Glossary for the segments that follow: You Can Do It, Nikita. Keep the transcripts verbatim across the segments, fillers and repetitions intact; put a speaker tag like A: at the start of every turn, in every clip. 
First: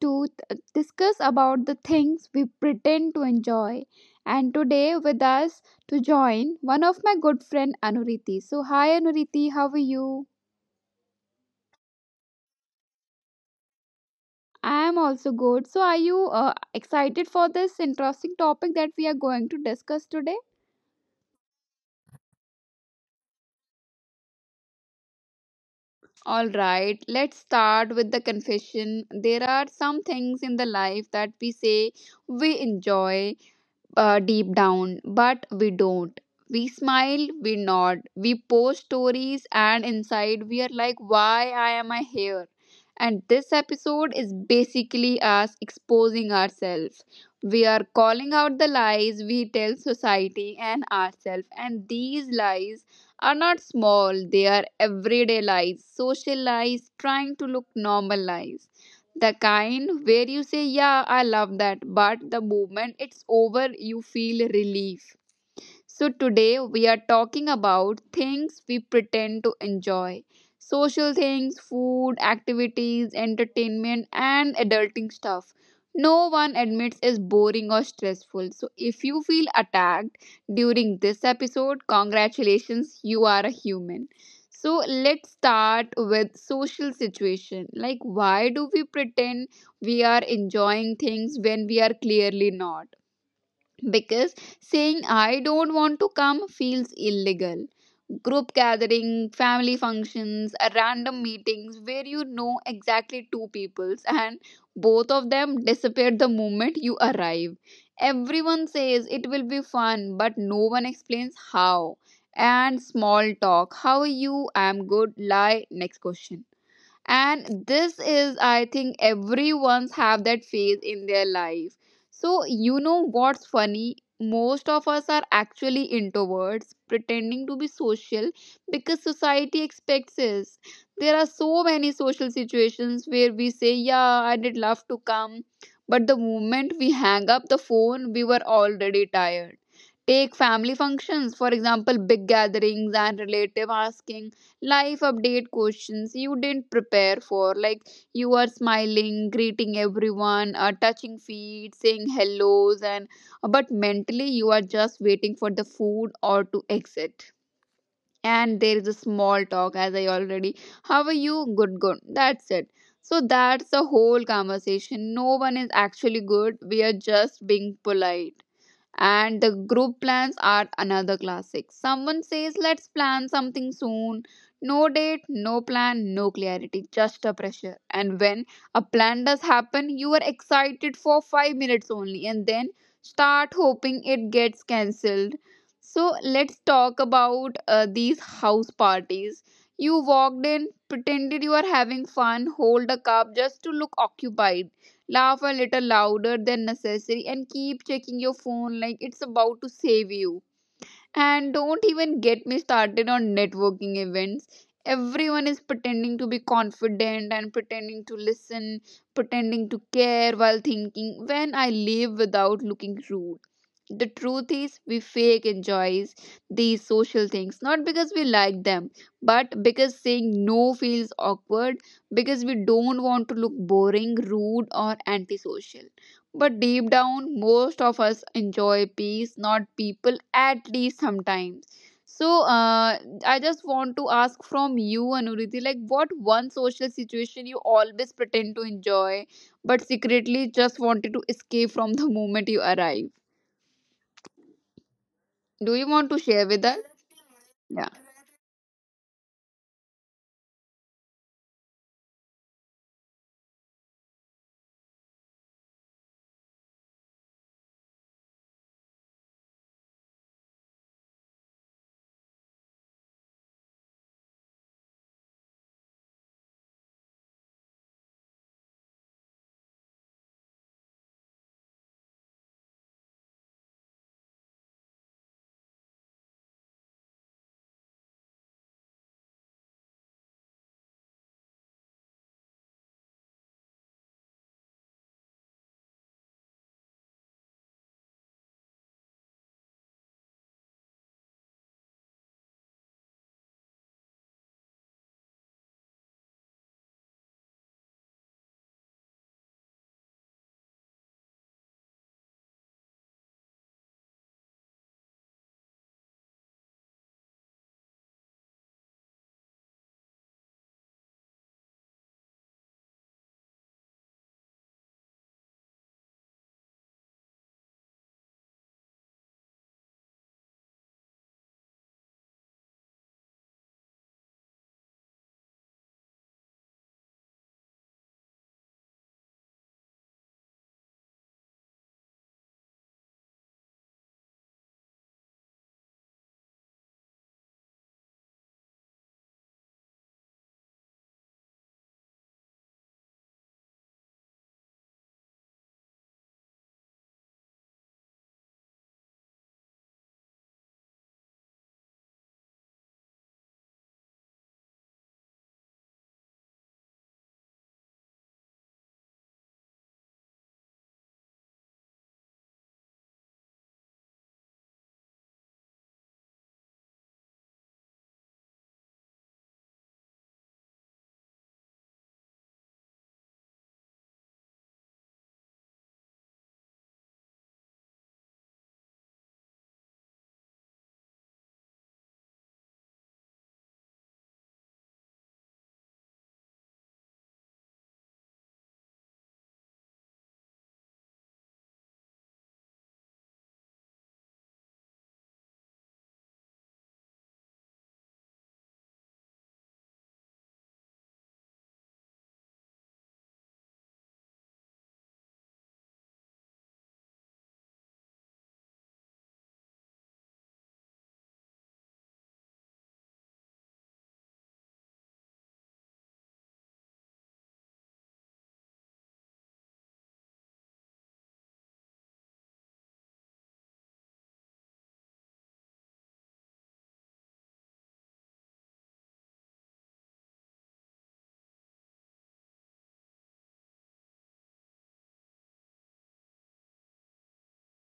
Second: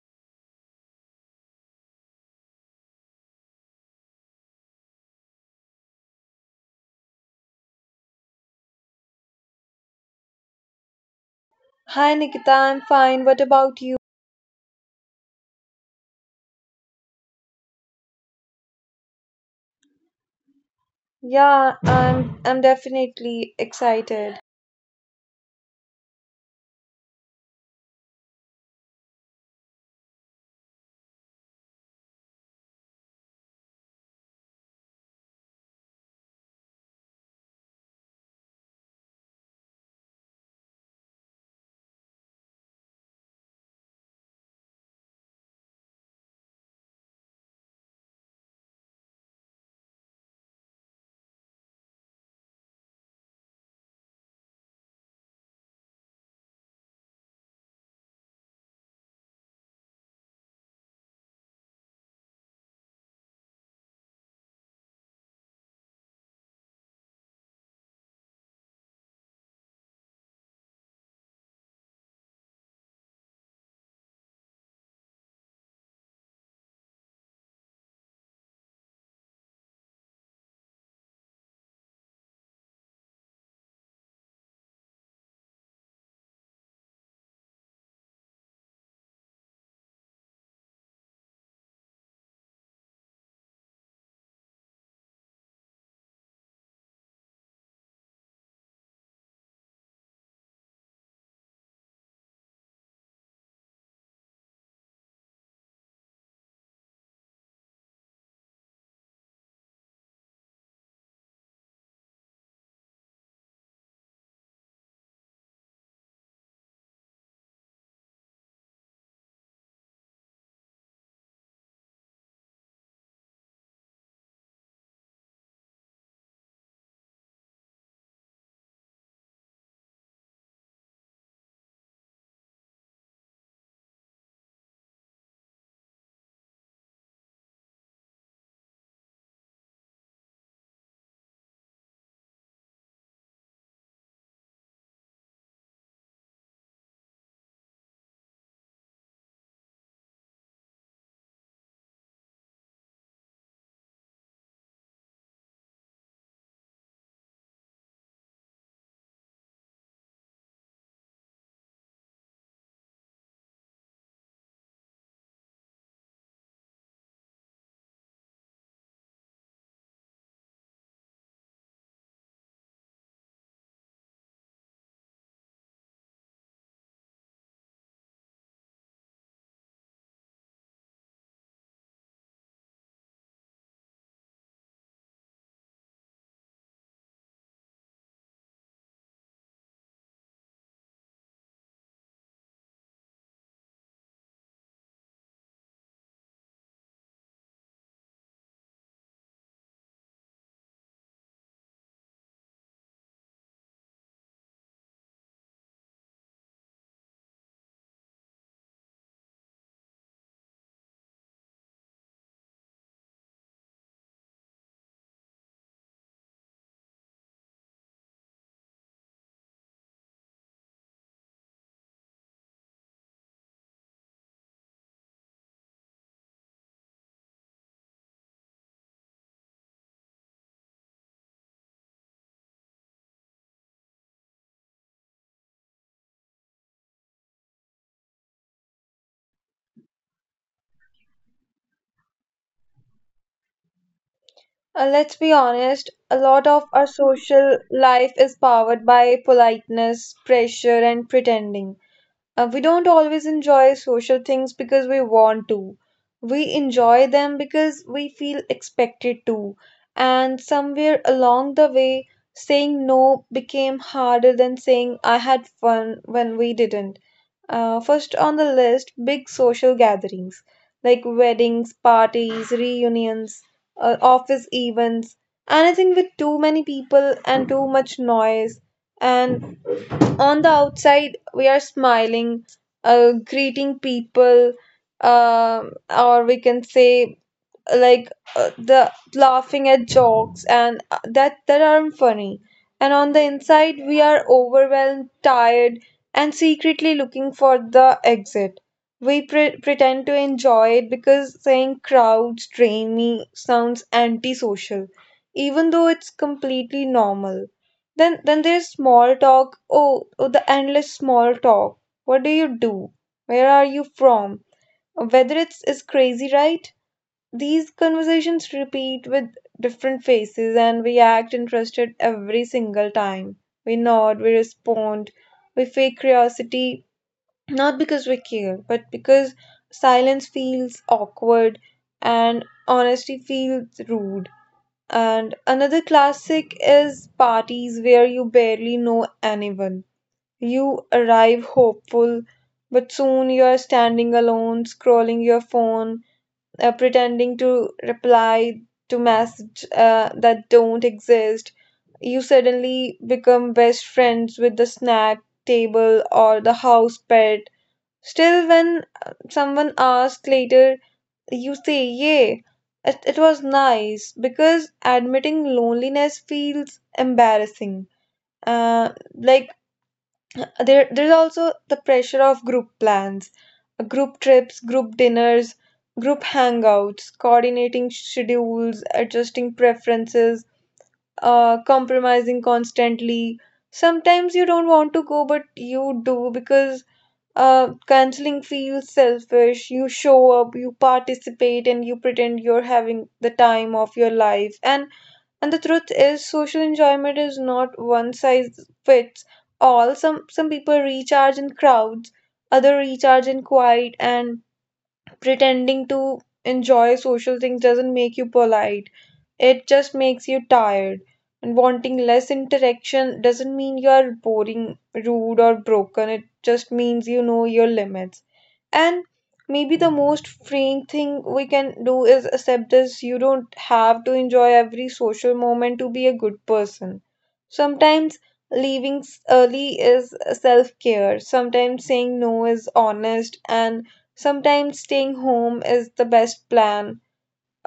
A: to t- discuss about the things we pretend to enjoy. And today with us to join one of my good friend Anuriti. So, hi Anuriti, how are you?
B: Hi Nikita, I'm fine. What about you?
A: I am also good. So, are you uh, excited for this interesting topic that we are going to discuss today?
B: Yeah, I'm I'm definitely excited.
A: All right, let's start with the confession. There are some things in the life that we say we enjoy uh, deep down, but we don't. We smile, we nod, we post stories, and inside we are like, why I am I here? And this episode is basically us exposing ourselves. We are calling out the lies we tell society and ourselves, and these lies are not small, they are everyday lies, social lies, trying to look normal lies, the kind where you say yeah, I love that, but the moment it's over you feel relief. So, today we are talking about things we pretend to enjoy: social things, food, activities, entertainment, and adulting stuff. No one admits is boring or stressful. So, if you feel attacked during this episode, congratulations, you are a human. So, let's start with social situation. Like, why do we pretend we are enjoying things when we are clearly not? Because saying I don't want to come feels illegal. Group gathering, family functions, uh, random meetings where you know exactly two peoples and both of them disappear the moment you arrive. Everyone says it will be fun, but no one explains how. And small talk. How are you? I'm good. Lie. Next question. And this is, I think, everyone's have that phase in their life. So you know what's funny, most of us are actually introverts pretending to be social because society expects us. There are so many social situations where we say yeah, I did love to come, but the moment we hang up the phone we were already tired. Take family functions for example, big gatherings and relative asking life update questions you didn't prepare for, like you are smiling, greeting everyone, uh, touching feet, saying hellos, and uh, but mentally you are just waiting for the food or to exit. And there is a small talk, as I already, how are you, good, good, that's it. So that's the whole conversation. No one is actually good, we are just being polite. And the group plans are another classic. Someone says, "Let's plan something soon." No date, no plan, no clarity, just a pressure. And when a plan does happen, you are excited for five minutes only and then start hoping it gets cancelled. So, let's talk about uh, these house parties. You walked in, pretended you are having fun, hold a cup just to look occupied, laugh a little louder than necessary, and keep checking your phone like it's about to save you. And don't even get me started on networking events. Everyone is pretending to be confident and pretending to listen, pretending to care while thinking, when I live without looking rude. The truth is, we fake enjoys these social things not because we like them, but because saying no feels awkward, because we don't want to look boring, rude, or antisocial. But deep down, most of us enjoy peace, not people, at least sometimes. So, uh, I just want to ask from you, Anuriti, like what one social situation you always pretend to enjoy, but secretly just wanted to escape from the moment you arrive? Do you want to
B: Uh,
A: share with
B: let's
A: us?
B: be honest, a
A: Yeah.
B: lot of our social life is powered by politeness, pressure, and pretending. Uh, we don't always enjoy social things because we want to. We enjoy them because we feel expected to. And somewhere along the way, saying no became harder than saying I had fun when we didn't Uh, First on the list, big social gatherings like weddings, parties, reunions, uh, office events, anything with too many people and too much noise. And on the outside, we are smiling, uh, greeting people, um or we can say like uh, the laughing at jokes and uh, that that aren't funny, and on the inside we are overwhelmed, tired, and secretly looking for the exit. We pre- pretend to enjoy it because saying crowds drain me sounds antisocial, even though it's completely normal. Then then there's small talk. Oh, oh the endless small talk. What do you do? Where are you from? Whether it's is crazy, right? These conversations repeat with different faces, and we act interested every single time. We nod, we respond, we fake curiosity, not because we care, but because silence feels awkward and honesty feels rude. And another classic is parties where you barely know anyone. You arrive hopeful, but soon you are standing alone, scrolling your phone, uh, pretending to reply to messages uh, that don't exist. You suddenly become best friends with the snack table or the house pet. Still, when uh, someone asks later, you say, "Yay, it, it was nice," because admitting loneliness feels embarrassing. Uh, like there, there's also the pressure of group plans, group trips, group dinners, group hangouts, coordinating schedules, adjusting preferences, uh, compromising constantly. Sometimes you don't want to go, but you do because uh, canceling feels selfish. You show up, you participate, and you pretend you're having the time of your life. And and the truth is, social enjoyment is not one size fits all. Some some people recharge in crowds, other recharge in quiet, and pretending to enjoy social things doesn't make you polite. It just makes you tired. And wanting less interaction doesn't mean you are boring, rude, or broken. It just means you know your limits. And maybe the most freeing thing we can do is accept this: you don't have to enjoy every social moment to be a good person. Sometimes leaving s- early is self care, sometimes saying no is honest, and sometimes staying home is the best plan,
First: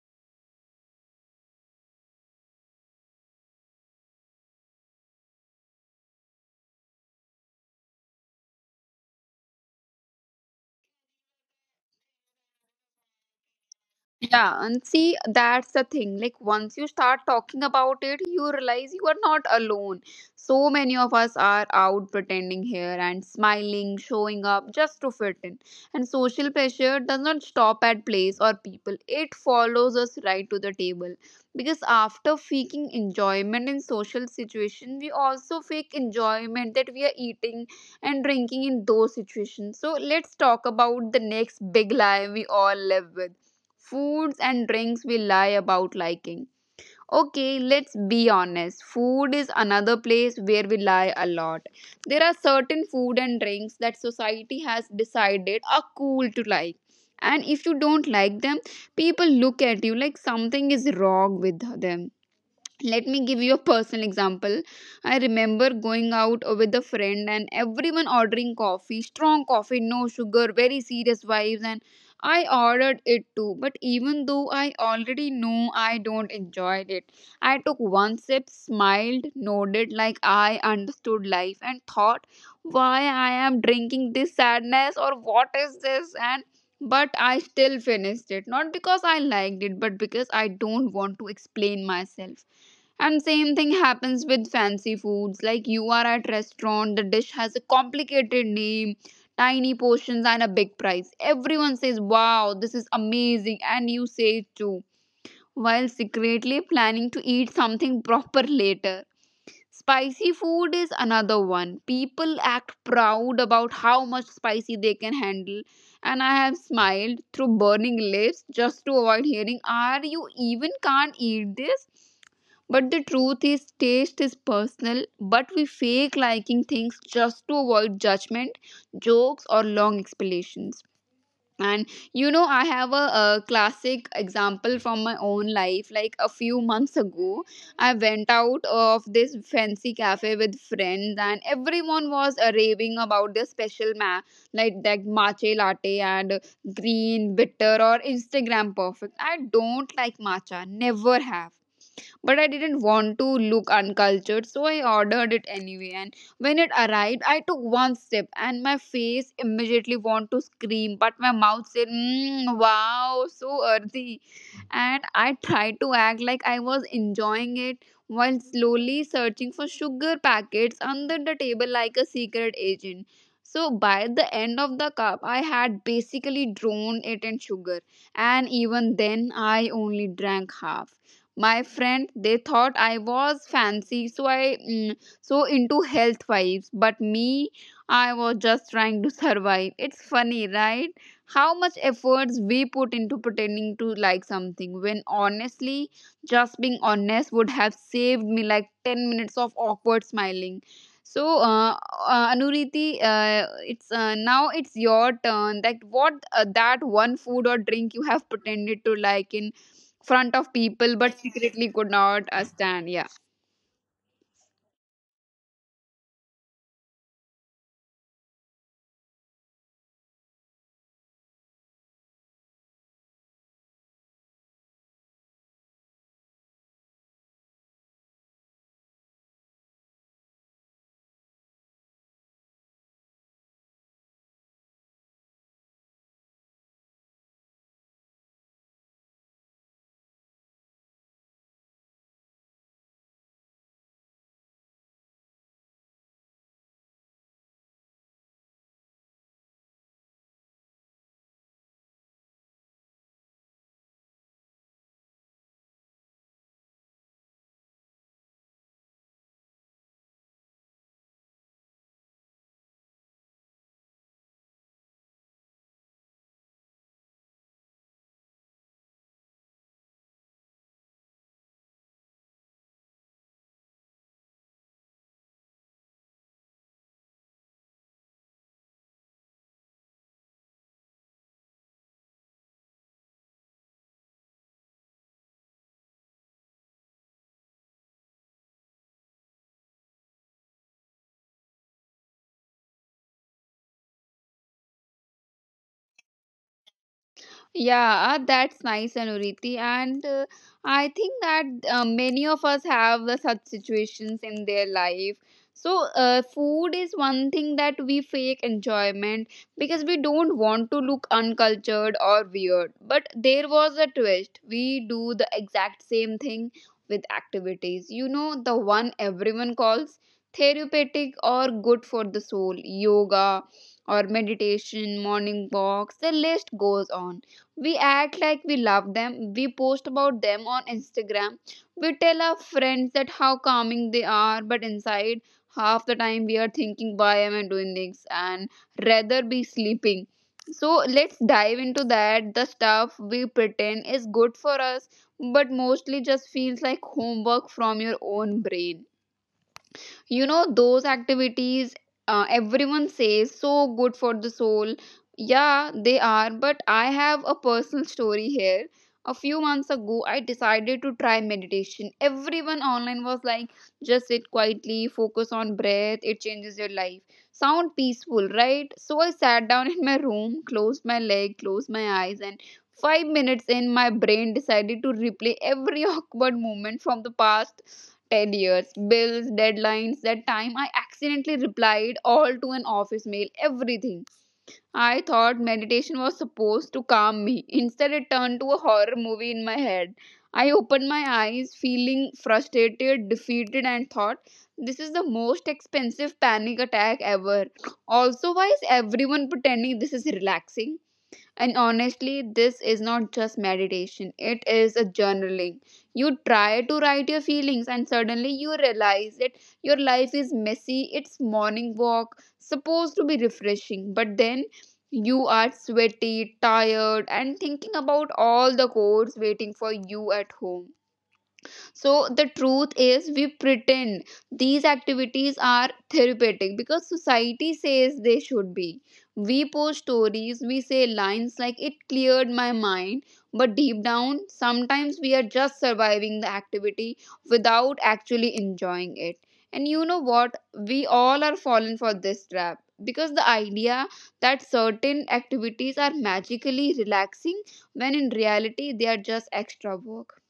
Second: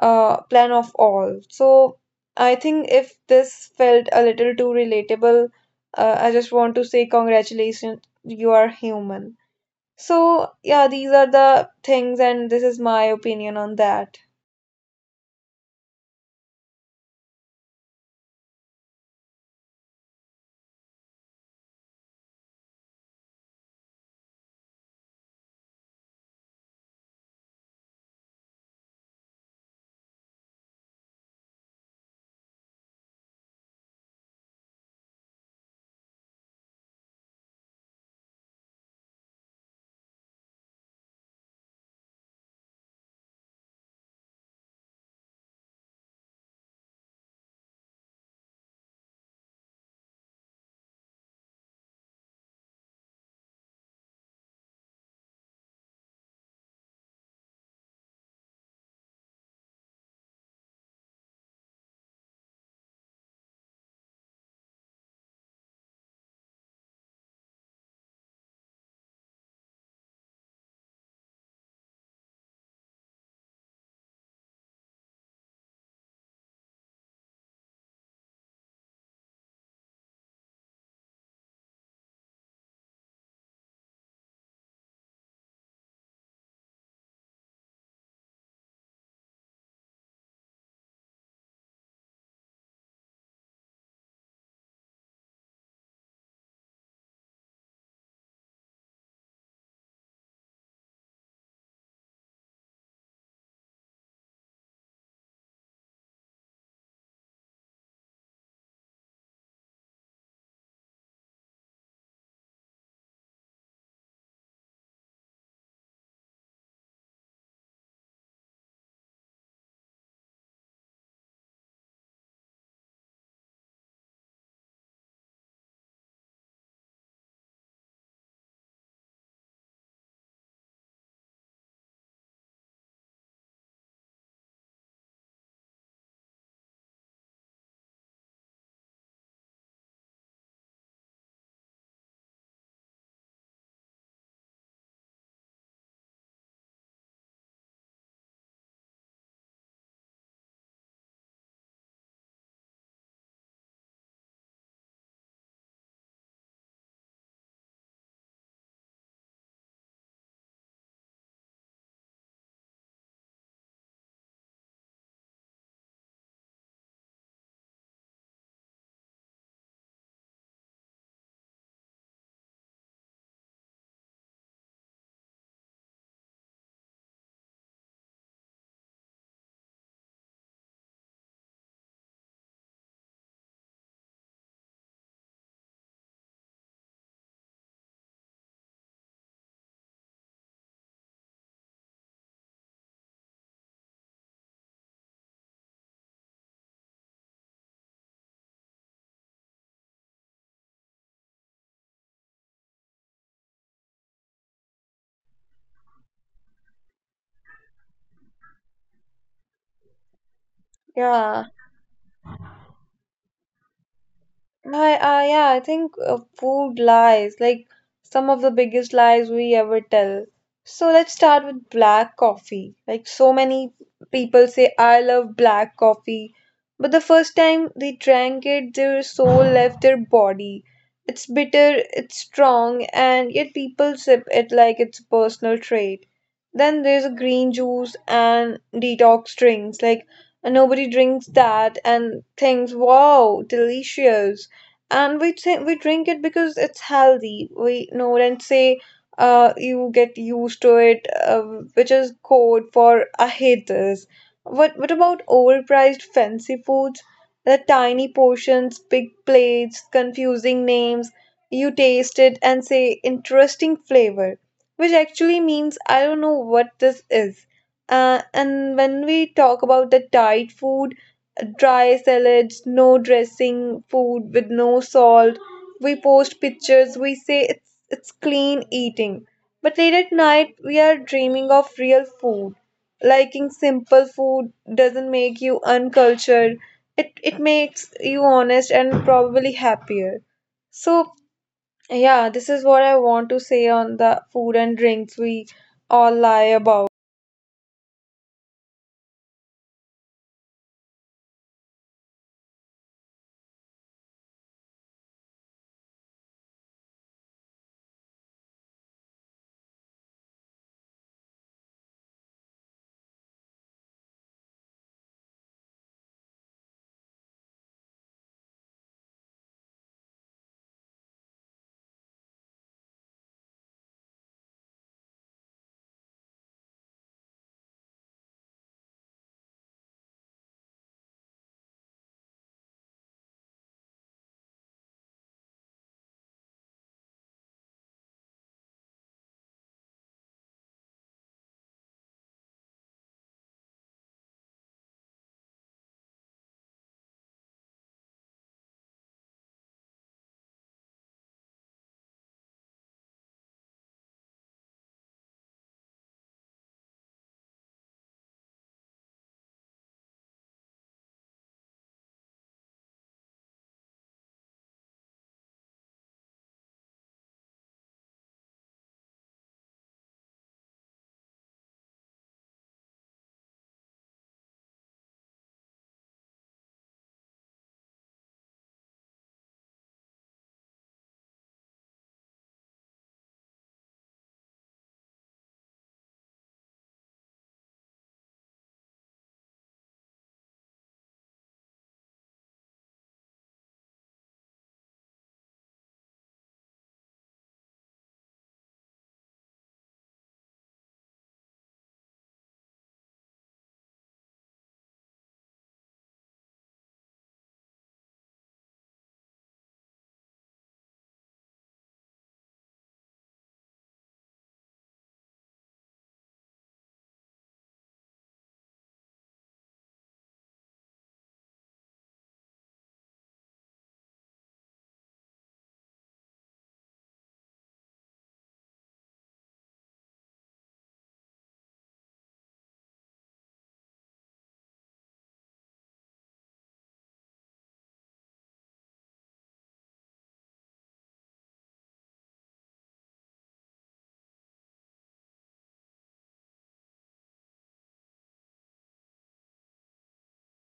B: uh, plan of all. So I think if this felt a little too relatable, uh, I just want to say congratulations, you are human. So, yeah, these are the things, and this is my opinion on that.
A: Yeah, and see, that's the thing. Like, once you start talking about it, you realize you are not alone. So many of us are out pretending here and smiling, showing up just to fit in. And social pressure does not stop at place or people, it follows us right to the table. Because after faking enjoyment in social situations, we also fake enjoyment that we are eating and drinking in those situations. So, let's talk about the next big lie we all live with. Foods and drinks we lie about liking. Okay, let's be honest. Food is another place where we lie a lot. There are certain food and drinks that society has decided are cool to like. And if you don't like them, people look at you like something is wrong with them. Let me give you a personal example. I remember going out with a friend and everyone ordering coffee, strong coffee, no sugar, very serious vibes. And I ordered it too, but even though I already know I don't enjoy it, I took one sip, smiled, nodded like I understood life, and thought, why I am drinking this sadness, or what is this? And but I still finished it, not because I liked it, but because I don't want to explain myself. And same thing happens with fancy foods. Like you are at restaurant, the dish has a complicated name, tiny portions and a big price. Everyone says, "Wow, this is amazing," and you say it too, while secretly planning to eat something proper later. Spicy food is another one. People act proud about how much spicy they can handle, and I have smiled through burning lips just to avoid hearing, "Are you even can't eat this?" But the truth is, taste is personal, but we fake liking things just to avoid judgment, jokes, or long explanations. And you know, I have a, a classic example from my own life. Like a few months ago, I went out of this fancy cafe with friends, and everyone was uh, raving about their special ma, like that matcha latte and green bitter or Instagram perfect. I don't like matcha, never have, but I didn't want to look uncultured, so I ordered it anyway. And when it arrived, I took one sip, and my face immediately want to scream, but my mouth said, mm, "Wow, so earthy," and I tried to act like I was enjoying it while slowly searching for sugar packets under the table like a secret agent. So by the end of the cup, I had basically drawn it in sugar, and even then, I only drank half. My friend they thought I was fancy, so i mm, so into health vibes, but me, I was just trying to survive. It's funny, right, how much efforts we put into pretending to like something when honestly just being honest would have saved me like ten minutes of awkward smiling. So uh, uh, Anuriti, uh, it's uh, now it's your turn, like what, uh, that one food or drink you have pretended to like in front of people
B: Yeah.
A: but secretly could not uh, stand, yeah?
B: I, I, yeah, I think uh, food lies, like some of the biggest lies we ever tell. So let's start with black coffee. Like so many people say, I love black coffee, but the first time they drank it, their soul left their body. It's bitter, it's strong, and yet people sip it like it's a personal trait. Then there's a green juice and detox drinks. Like nobody drinks that and thinks, wow, delicious. And we say we drink it because it's healthy. We know and say uh, you get used to it, uh, which is code for I hate this. What what about overpriced fancy foods? The tiny portions, big plates, confusing names. You taste it and say interesting flavor, which actually means I don't know what this is. Uh, and when we talk about the diet food, dry salads, no dressing, food with no salt. We post pictures, we say it's it's clean eating. But late at night we are dreaming of real food. Liking simple food doesn't make you uncultured. It it makes you honest and probably happier. So yeah, this is what I want to say on the food and drinks we all lie about.
A: Yeah, uh, that's nice, Anuriti. And uh, I think that uh, many of us have the such situations in their life. So, uh, food is one thing that we fake enjoyment because we don't want to look uncultured or weird. But there was a twist. We do the exact same thing with activities. You know, the one everyone calls therapeutic or good for the soul, yoga or meditation, morning walks, the list goes on. We act like we love them. We post about them on Instagram. We tell our friends that how calming they are, but inside, half the time we are thinking, why am I doing this? And rather be sleeping. So let's dive into that. The stuff we pretend is good for us, but mostly just feels like homework from your own brain. You know those activities, uh, everyone says so good for the soul. Yeah they are, but I have a personal story here. A few months ago I decided to try meditation. Everyone online was like, just sit quietly, focus on breath, it changes your life. Sound peaceful, right? So I sat down in my room, closed my leg, closed my eyes, and five minutes in, my brain decided to replay every awkward moment from the past ten years, bills, deadlines, that time I accidentally replied all to an office mail, everything. I thought meditation was supposed to calm me, instead it turned to a horror movie in my head. I opened my eyes feeling frustrated, defeated, and thought, this is the most expensive panic attack ever. Also, why is everyone pretending this is relaxing? And honestly, this is not just meditation, it is a journaling. You try to write your feelings, and suddenly you realize that your life is messy. It's morning walk, supposed to be refreshing, but then you are sweaty, tired, and thinking about all the chores waiting for you at home. So the truth is, we pretend these activities are therapeutic because society says they should be. We post stories, we say lines like, it cleared my mind. But deep down, sometimes we are just surviving the activity without actually enjoying it. And you know what? We all are fallen for this trap because the idea that certain activities are magically relaxing when in reality they are just extra work.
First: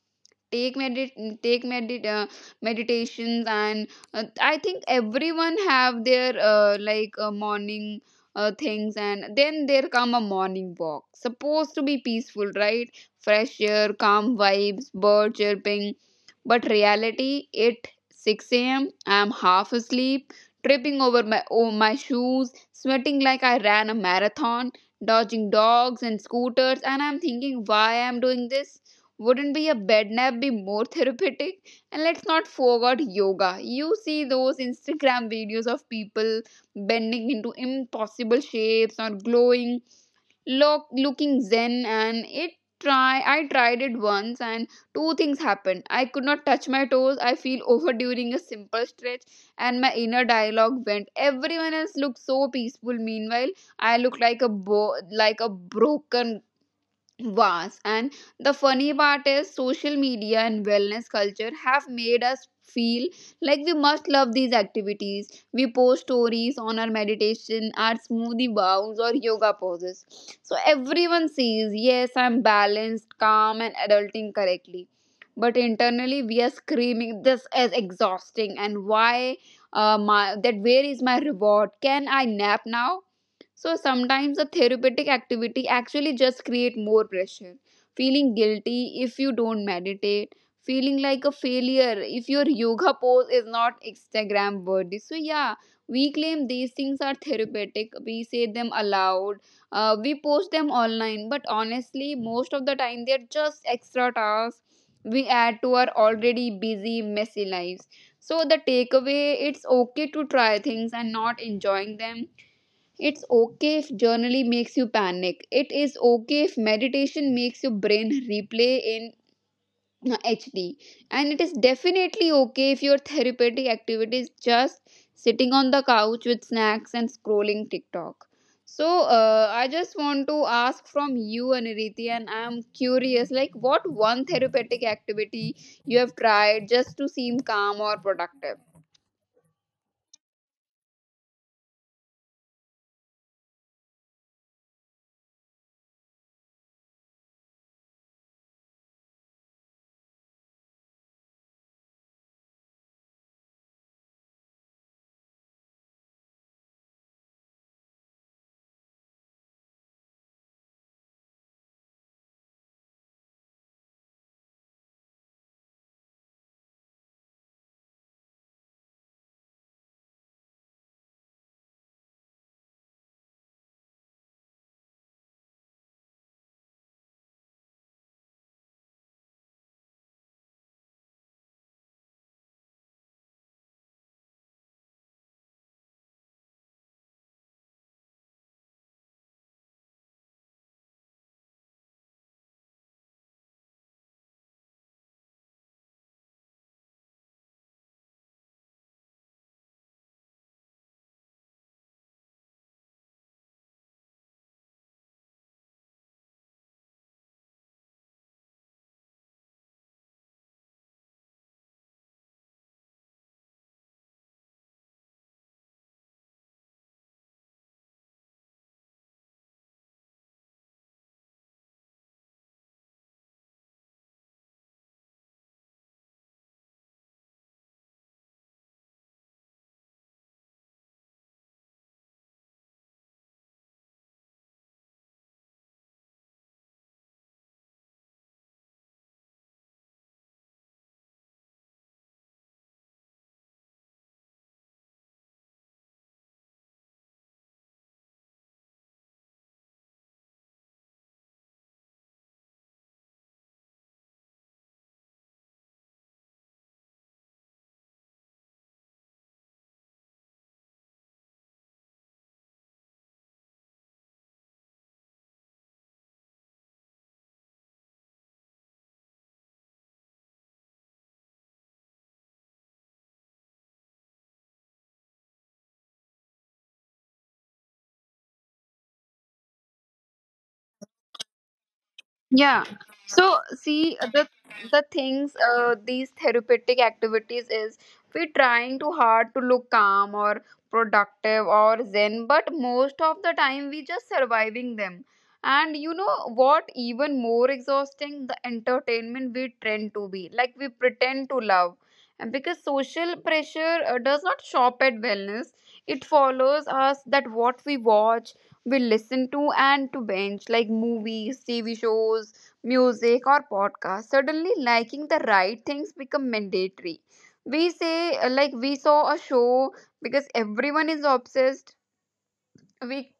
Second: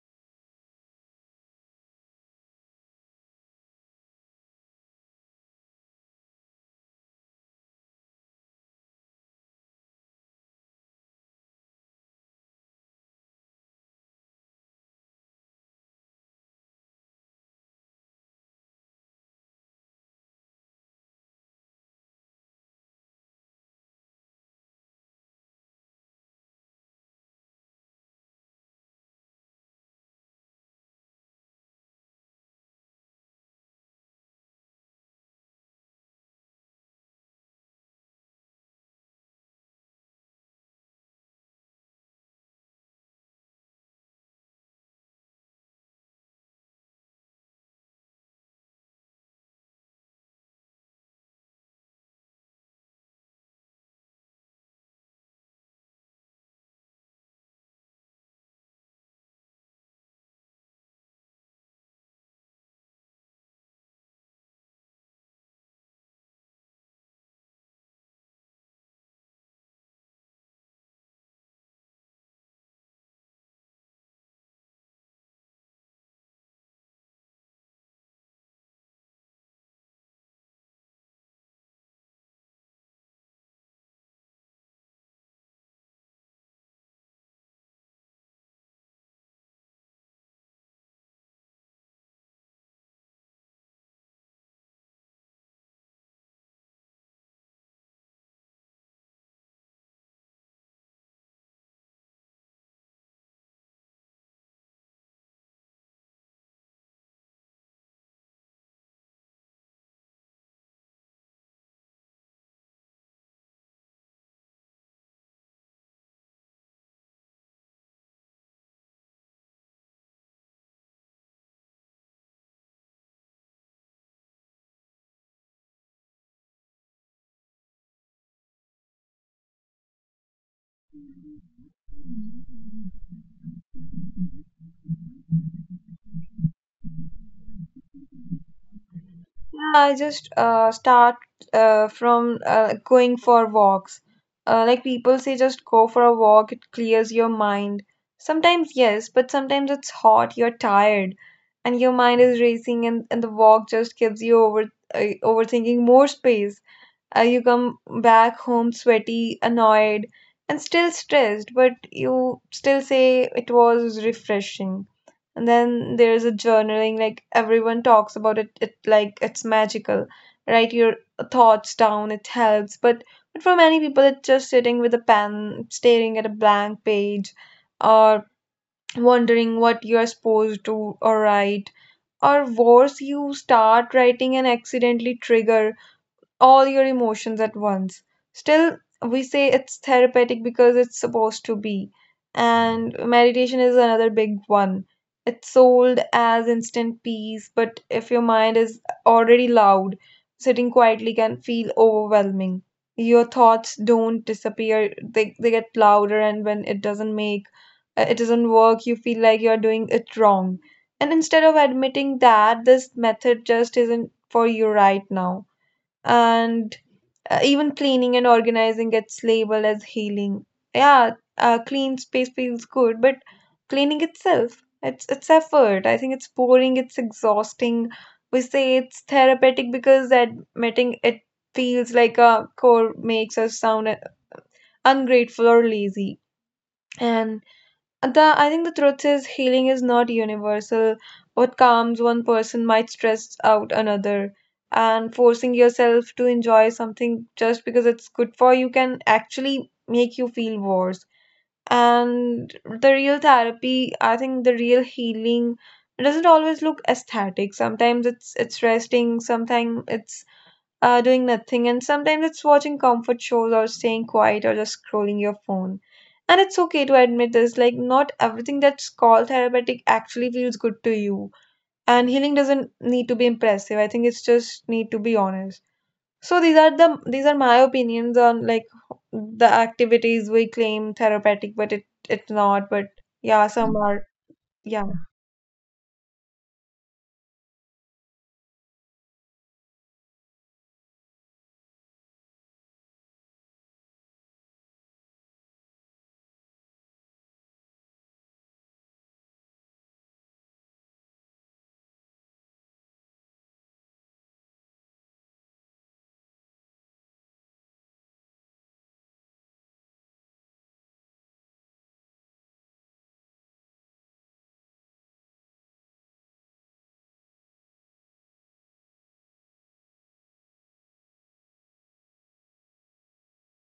A: Take medit take medit uh, Meditations and uh, I think everyone have their uh, like uh, morning uh, things, and then there come a morning walk supposed to be peaceful, right? Fresh air, calm vibes, bird chirping. But reality, it six a.m, I'm half asleep, tripping over my oh, my shoes, sweating like I ran a marathon, dodging dogs and scooters, and I'm thinking, why I'm doing this? Wouldn't be a bed nap be more therapeutic? And let's not forget yoga. You see those Instagram videos of people bending into impossible shapes or glowing, look, looking zen, and it try I tried it once, and two things happened. I could not touch my toes. I feel over during a simple stretch, and my inner dialogue went. Everyone else looked so peaceful. Meanwhile, I looked like a bo- like a broken was. And the funny part is, social media and wellness culture have made us feel like we must love these activities. We post stories on our meditation, our smoothie bowls, or yoga poses, so everyone says, yes, I'm balanced, calm, and adulting correctly. But internally, we are screaming, this is exhausting, and why uh, my that where is my reward? Can I nap now? So sometimes a therapeutic activity actually just create more pressure. Feeling guilty if you don't meditate, feeling like a failure if your yoga pose is not Instagram worthy. So yeah, we claim these things are therapeutic. We say them aloud. Uh, we post them online, but honestly, most of the time they're just extra tasks we add to our already busy, messy lives. So the takeaway, it's okay to try things and not enjoying them. It's okay if journaling makes you panic. It is okay if meditation makes your brain replay in H D. And it is definitely okay if your therapeutic activity is just sitting on the couch with snacks and scrolling TikTok. So uh, I just want to ask from you, Aniriti, and I'm curious, like, what one therapeutic activity you have tried just to seem calm or productive?
B: I just uh, start uh, from uh, going for walks. Uh, like people say, just go for a walk, it clears your mind. Sometimes, yes, but sometimes it's hot, you're tired, and your mind is racing, and, and the walk just gives you over uh, overthinking more space. Uh, you come back home sweaty, annoyed, and still stressed, but you still say it was refreshing. And then there's a journaling, like everyone talks about it, it like it's magical. Write your thoughts down, it helps. But but for many people, it's just sitting with a pen, staring at a blank page, or wondering what you're supposed to or write. Or worse, you start writing and accidentally trigger all your emotions at once. Still, we say it's therapeutic because it's supposed to be. And meditation is another big one. It's sold as instant peace, but if your mind is already loud, sitting quietly can feel overwhelming. Your thoughts don't disappear, they, they get louder, and when it doesn't make uh, it doesn't work, you feel like you're doing it wrong. And instead of admitting that, this method just isn't for you right now. And uh, even cleaning and organizing gets labeled as healing. Yeah, uh, clean space feels good, but cleaning itself, it's it's effort, I think it's boring, it's exhausting. We say it's therapeutic because admitting it feels like a core, makes us sound uh, ungrateful or lazy. And the I think the truth is healing is not universal. What calms one person might stress out another, and forcing yourself to enjoy something just because it's good for you can actually make you feel worse. And the real therapy, I think the real healing doesn't always look aesthetic. Sometimes it's it's resting, sometimes it's uh, doing nothing, and sometimes it's watching comfort shows or staying quiet or just scrolling your phone. And it's okay to admit this, like, not everything that's called therapeutic actually feels good to you. And healing doesn't need to be impressive. I think it's just need to be honest. So these are the these are my opinions on like the activities we claim therapeutic, but it it's not. But
A: Yeah.
B: yeah,
A: So
B: some are
A: see the
B: yeah.
A: the things, uh, these therapeutic activities is we trying too hard to look calm or productive or zen, but most of the time we just surviving them. And you know what? Even more exhausting, the entertainment we tend to be like we pretend to love, and because social pressure uh, does not shop at wellness, it follows us that what we watch, we listen to, and to binge, like movies, T V shows, music, or podcasts. Suddenly, liking the right things become mandatory. We say, uh, like, we saw a show because everyone is obsessed. We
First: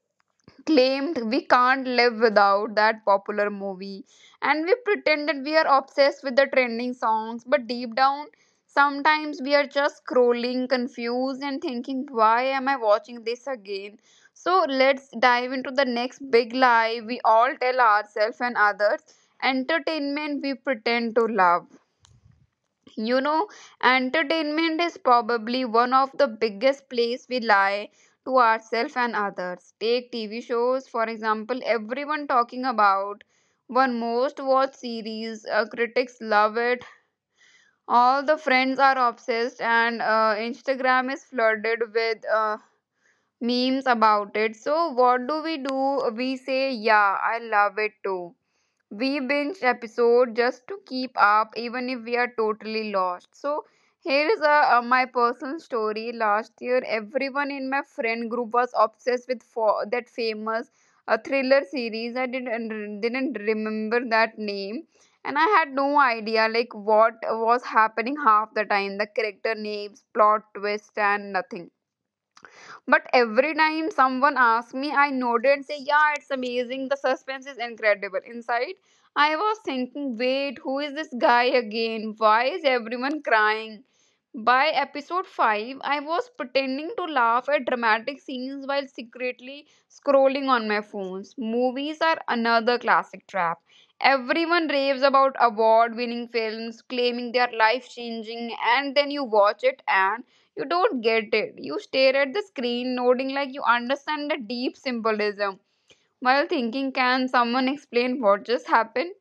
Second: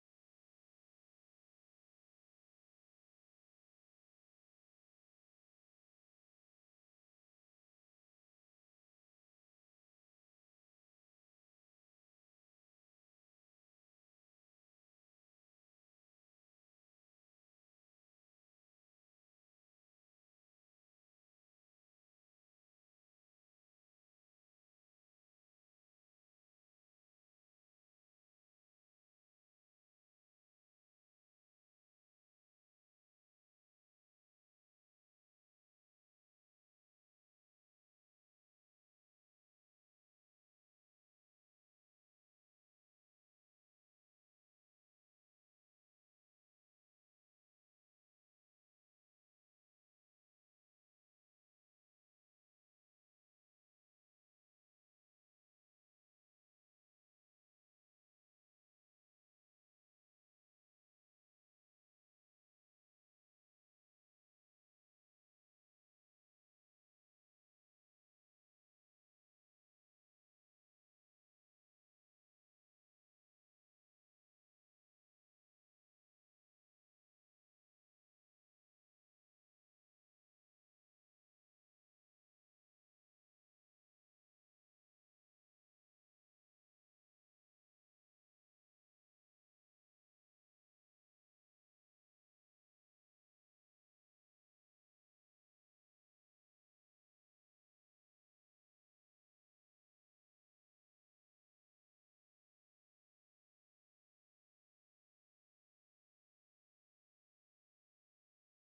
A: claimed we can't live without that popular movie, and we pretended we are obsessed with the trending songs. But deep down, sometimes we are just scrolling, confused, and thinking, why am I watching this again? So let's dive into the next big lie we all tell ourselves and others: entertainment we pretend to love. You know, entertainment is probably one of the biggest place we lie to ourselves and others. Take T V shows, for example, everyone talking about one most watched series, uh, critics love it, all the friends are obsessed, and uh, Instagram is flooded with uh, memes about it. So what do we do? We say, yeah, I love it too. We binge episode just to keep up even if we are totally lost. So here is a, uh, my personal story. Last year everyone in my friend group was obsessed with for, that famous uh, thriller series. I didn't didn't remember that name, and I had no idea like what was happening half the time, the character names, plot twist, and nothing. But every time someone asks me, I nodded and say, yeah, it's amazing. The suspense is incredible. Inside, I was thinking, wait, who is this guy again? Why is everyone crying? By episode five, I was pretending to laugh at dramatic scenes while secretly scrolling on my phones. Movies are another classic trap. Everyone raves about award winning films, claiming they are life changing, and then you watch it, you don't get it. You stare at the screen, nodding like you understand the deep symbolism while thinking, can someone explain what just happened?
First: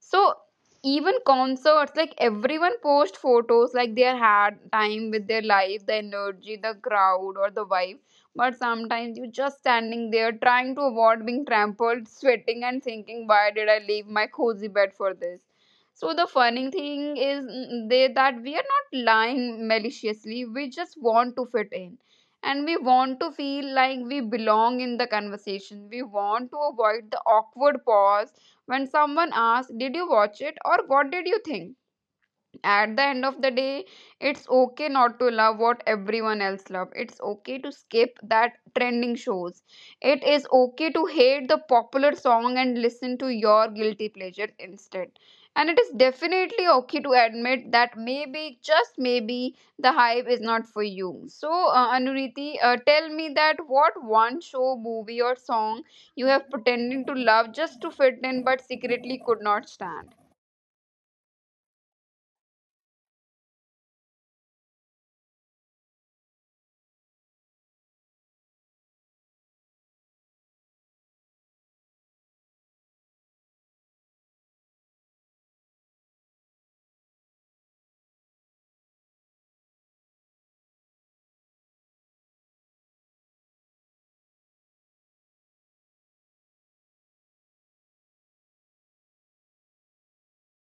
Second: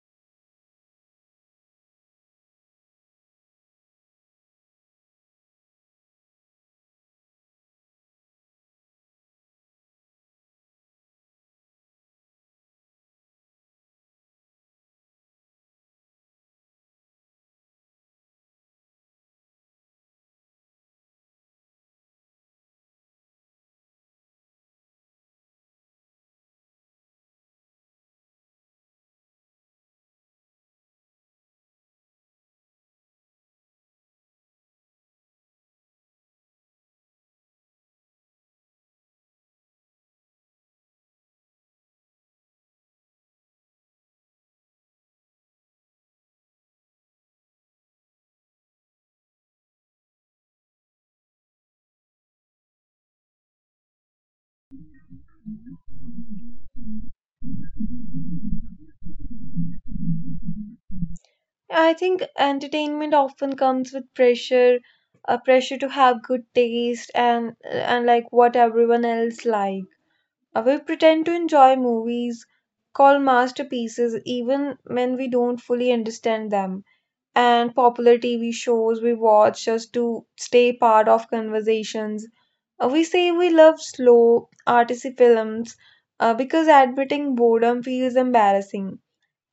A: So even concerts, like everyone post photos, like their had time with their life, the energy, the crowd, or the vibe. But sometimes you're just standing there trying to avoid being trampled, sweating, and thinking, why did I leave my cozy bed for this? So the funny thing is mm, they that we are not lying maliciously. We just want to fit in, and we want to feel like we belong in the conversation. We want to avoid the awkward pause when someone asks, did you watch it? Or what did you think? At the end of the day, it's okay not to love what everyone else loves. It's okay to skip that trending shows. It is okay to hate the popular song and listen to your guilty pleasure instead. And it is definitely okay to admit that maybe, just maybe, the hype is not for you. So uh, Anuriti, uh, tell me that what one show, movie, or song you have pretended to love just to fit in but secretly could not stand.
B: I think entertainment often comes with pressure, a pressure to have good taste and and like what everyone else like. Uh, we pretend to enjoy movies called masterpieces even when we don't fully understand them. And popular T V shows we watch just to stay part of conversations. Uh, we say we love slow, artsy films uh, because admitting boredom feels embarrassing.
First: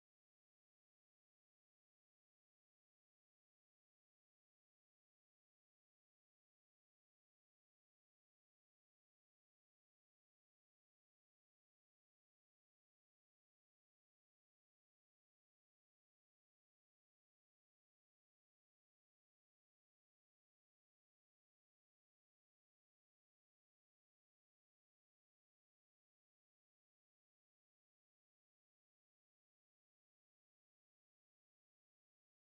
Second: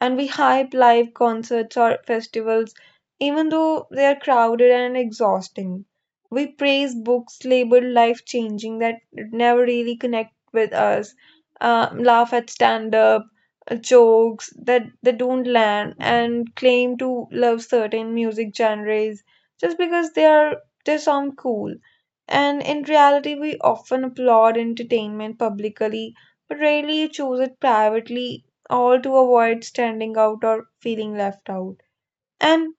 B: And we hype live concerts or festivals, even though they are crowded and exhausting. We praise books labeled life changing that never really connect with us, um, laugh at stand up jokes that, that don't land, and claim to love certain music genres just because they are they sound cool. And in reality, we often applaud entertainment publicly, but rarely choose it privately, all to avoid standing out or feeling left out. And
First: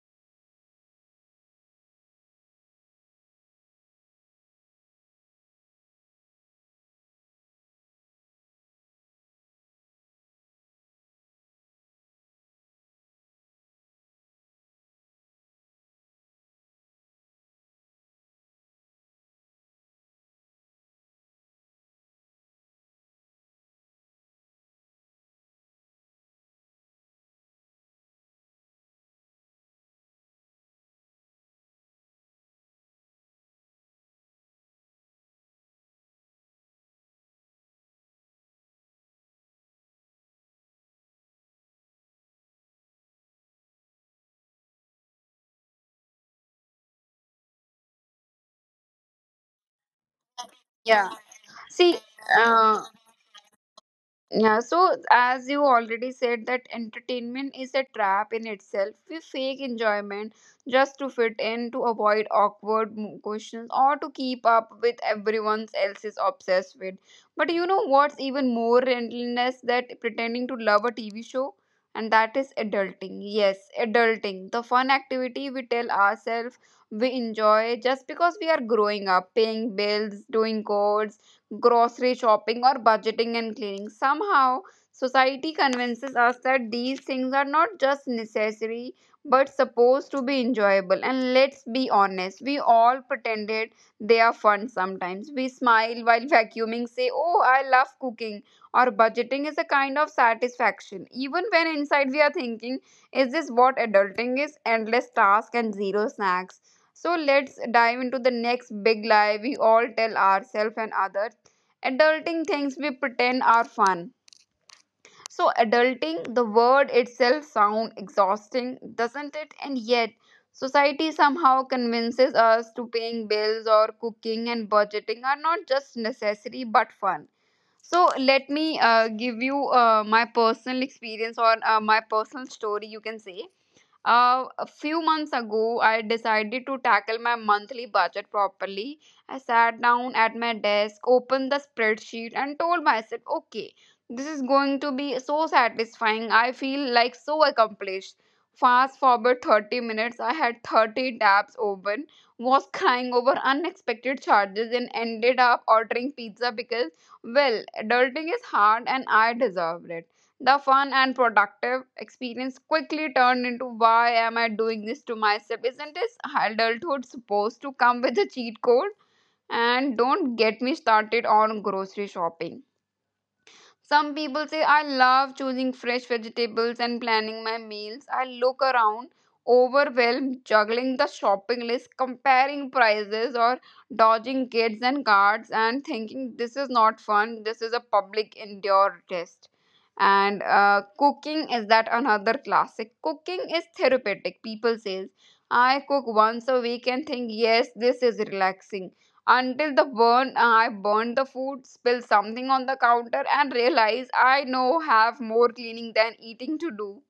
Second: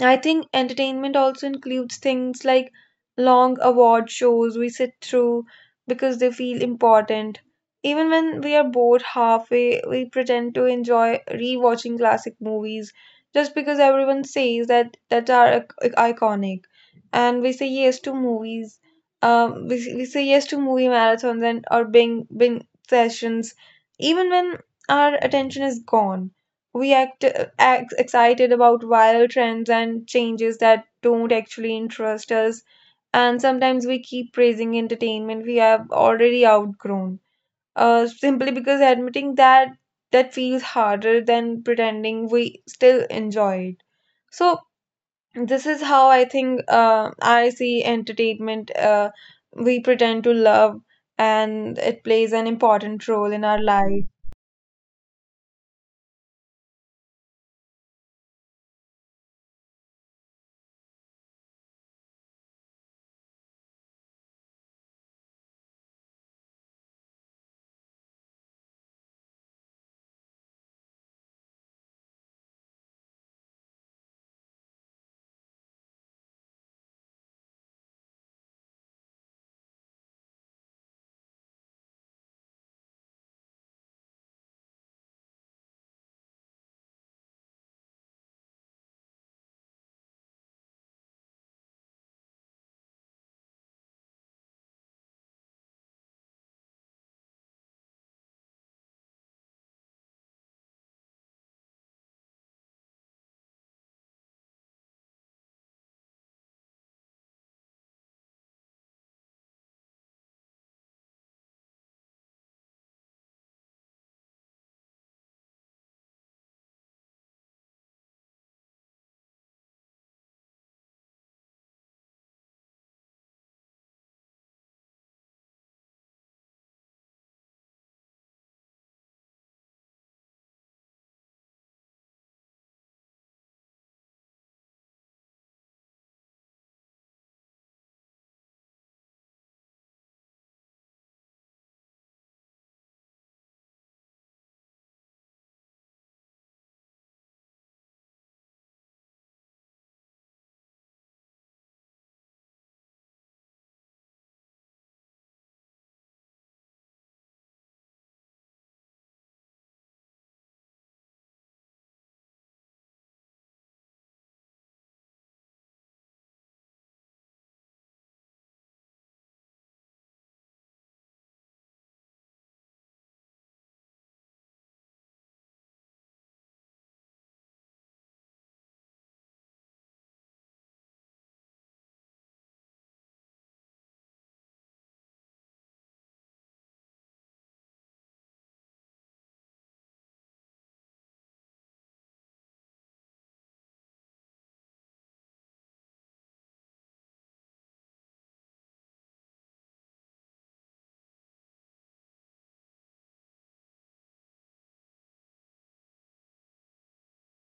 B: I think entertainment also includes things like long award shows we sit through because they feel important. Even when we are bored halfway, we pretend to enjoy rewatching classic movies just because everyone says that that are ic- iconic. And we say yes to movies. Um, we, we say yes to movie marathons and or bing bing sessions, even when our attention is gone. We act ex- excited about viral trends and changes that don't actually interest us, and sometimes we keep praising entertainment we have already outgrown, uh, simply because admitting that that feels harder than pretending we still enjoy it. So this is how I think, uh, I see entertainment uh, we pretend to love,
A: Yeah.
B: and it
A: See,
B: plays an important
A: uh,
B: role in our life.
A: yeah, so as you already said, that entertainment is a trap in itself. We fake enjoyment just to fit in, to avoid awkward mo- questions, or to keep up with everyone else is obsessed with. But you know what's even more relentless that pretending to love a T V show, and that is adulting. Yes, adulting, the fun activity we tell ourselves we enjoy just because we are growing up, paying bills, doing chores, grocery shopping, or budgeting and cleaning. Somehow, society convinces us that these things are not just necessary but supposed to be enjoyable. And let's be honest, we all pretended they are fun sometimes. We smile while vacuuming, say, oh, I love cooking, or budgeting is a kind of satisfaction, even when inside we are thinking, is this what adulting is? Endless tasks and zero snacks. So let's dive into the next big lie we all tell ourselves and others: adulting things we pretend are fun. So adulting, the word itself sounds exhausting, doesn't it? And yet, society somehow convinces us to paying bills or cooking and budgeting are not just necessary but fun. So let me uh, give you uh, my personal experience or uh, my personal story, you can say. Uh, a few months ago, I decided to tackle my monthly budget properly. I sat down at my desk, opened the spreadsheet, and told myself, okay, this is going to be so satisfying. I feel like so accomplished. Fast forward thirty minutes, I had thirty tabs open, was crying over unexpected charges, and ended up ordering pizza because, well, adulting is hard and I deserved it. The fun and productive experience quickly turned into, why am I doing this to myself? Isn't this adulthood supposed to come with a cheat code? And don't get me started on grocery shopping. Some people say, I love choosing fresh vegetables and planning my meals. I look around, overwhelmed, juggling the shopping list, comparing prices, or dodging kids and cards, and thinking, this is not fun. This is a public endure test. And uh, cooking is that another classic. Cooking is therapeutic. People says I cook once a week and think, yes, this is relaxing, until the burn uh, I burned the food, spilled something on the counter, and realized I now have more cleaning than eating to do.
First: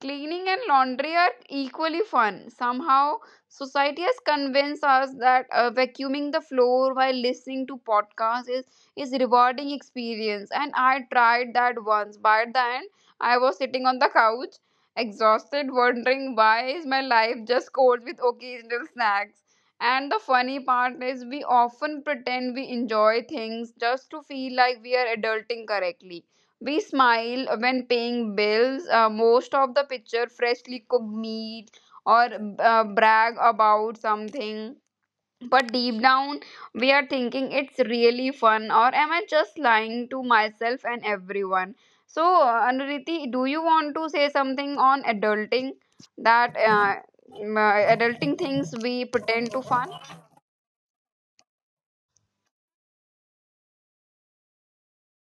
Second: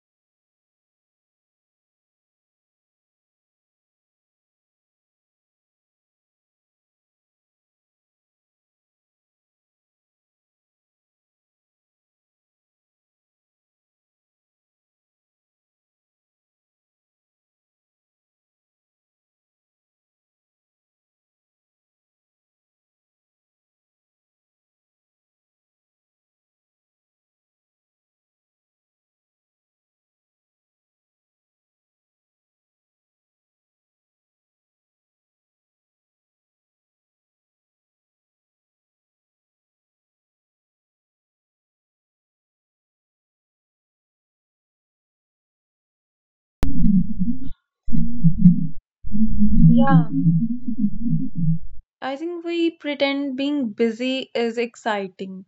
A: Cleaning and laundry are equally fun. Somehow, society has convinced us that uh, vacuuming the floor while listening to podcasts is is rewarding experience. And I tried that once. By the end, I was sitting on the couch, exhausted, wondering why is my life just cold with occasional snacks. And the funny part is, we often pretend we enjoy things just to feel like we are adulting correctly. We smile when paying bills. Uh, most of the picture freshly cooked meat or uh, brag about something. But deep down, we are thinking, it's really fun, or am I just lying to myself and everyone? So uh, Anuriti, do you want to say something on adulting? That uh, m- uh, Adulting things we pretend to
B: Yeah.
A: fun?
B: I think we pretend being busy is exciting.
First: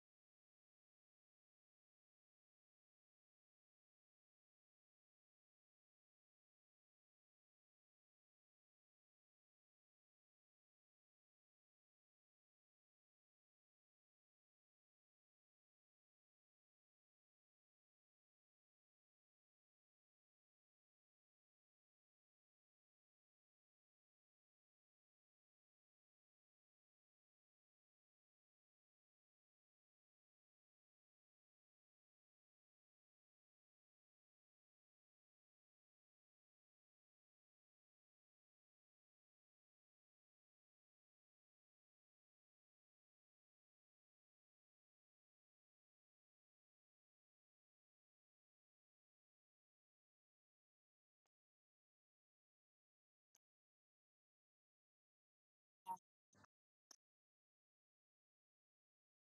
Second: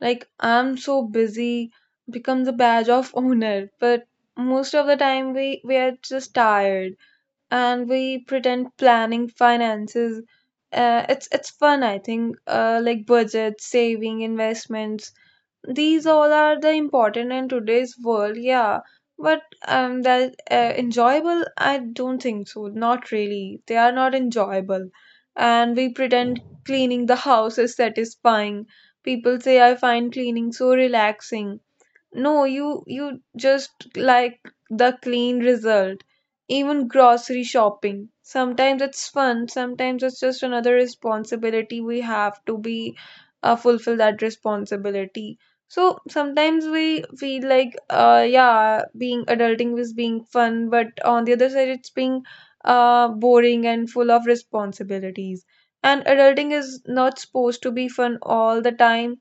B: Like, I'm so busy becomes a badge of honor, but most of the time we, we are just tired. And we pretend planning finances, Uh, it's it's fun, I think. Uh, like budget, saving, investments, these all are the important in today's world, yeah. But um that uh, enjoyable, I don't think so, not really, they are not enjoyable. And we pretend cleaning the house is satisfying. People say I find cleaning so relaxing. No, you you just like the clean result. Even grocery shopping. Sometimes it's fun, sometimes it's just another responsibility we have to be uh, fulfill that responsibility. So sometimes we feel like uh yeah, being adulting is being fun, but on the other side it's being uh boring and full of responsibilities. And adulting is not supposed to be fun all the time,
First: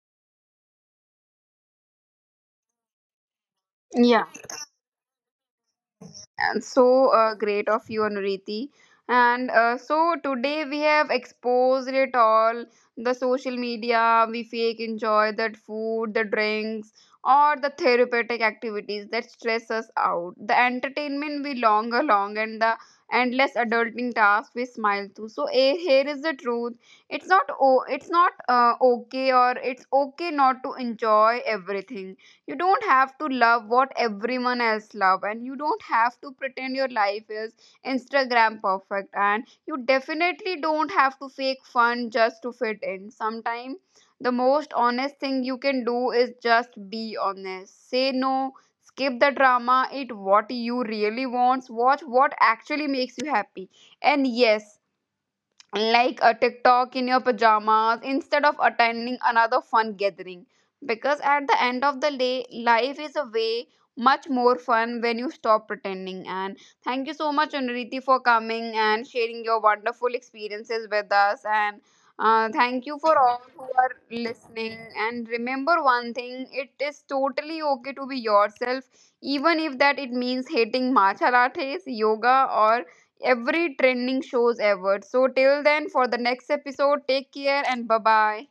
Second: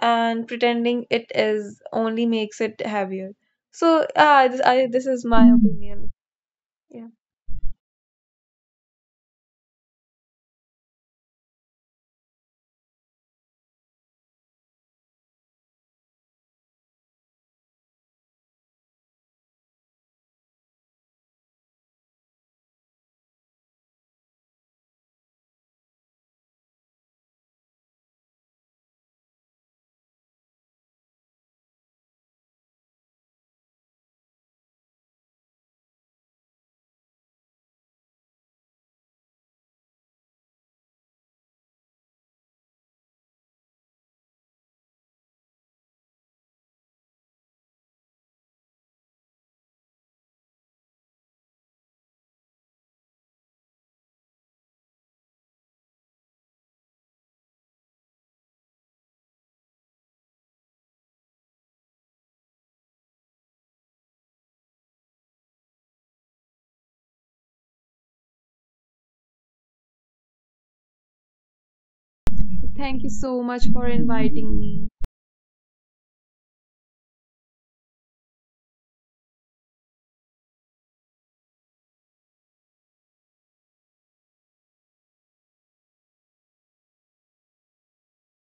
B: and pretending it is only makes it heavier. So,
A: Yeah.
B: ah, this, I, this is my opinion.
A: And so
B: Yeah.
A: uh, great of you, Anuriti. And uh, so today we have exposed it all, the social media we fake enjoy, that food, the drinks, or the therapeutic activities that stress us out, the entertainment we long along, and the endless adulting tasks we smile to. So eh, here is the truth. It's not oh it's not uh, okay or it's okay not to enjoy everything. You don't have to love what everyone else love, and you don't have to pretend your life is Instagram perfect, and you definitely don't have to fake fun just to fit in. Sometimes the most honest thing you can do is just be honest, say no, skip the drama, eat what you really want, watch what actually makes you happy, and yes, like a TikTok in your pajamas instead of attending another fun gathering. Because at the end of the day, life is a way much more fun when you stop pretending. And thank you so much, Anuriti, for coming and sharing your wonderful experiences with us. And uh, thank
B: Thank
A: you
B: you
A: for
B: so
A: all
B: much
A: who
B: for
A: are
B: inviting
A: listening.
B: me.
A: And remember one thing, it is totally okay to be yourself, even if that it means hating matcha lattes, yoga, or every trending shows ever. So till then for the next episode, take care and bye bye.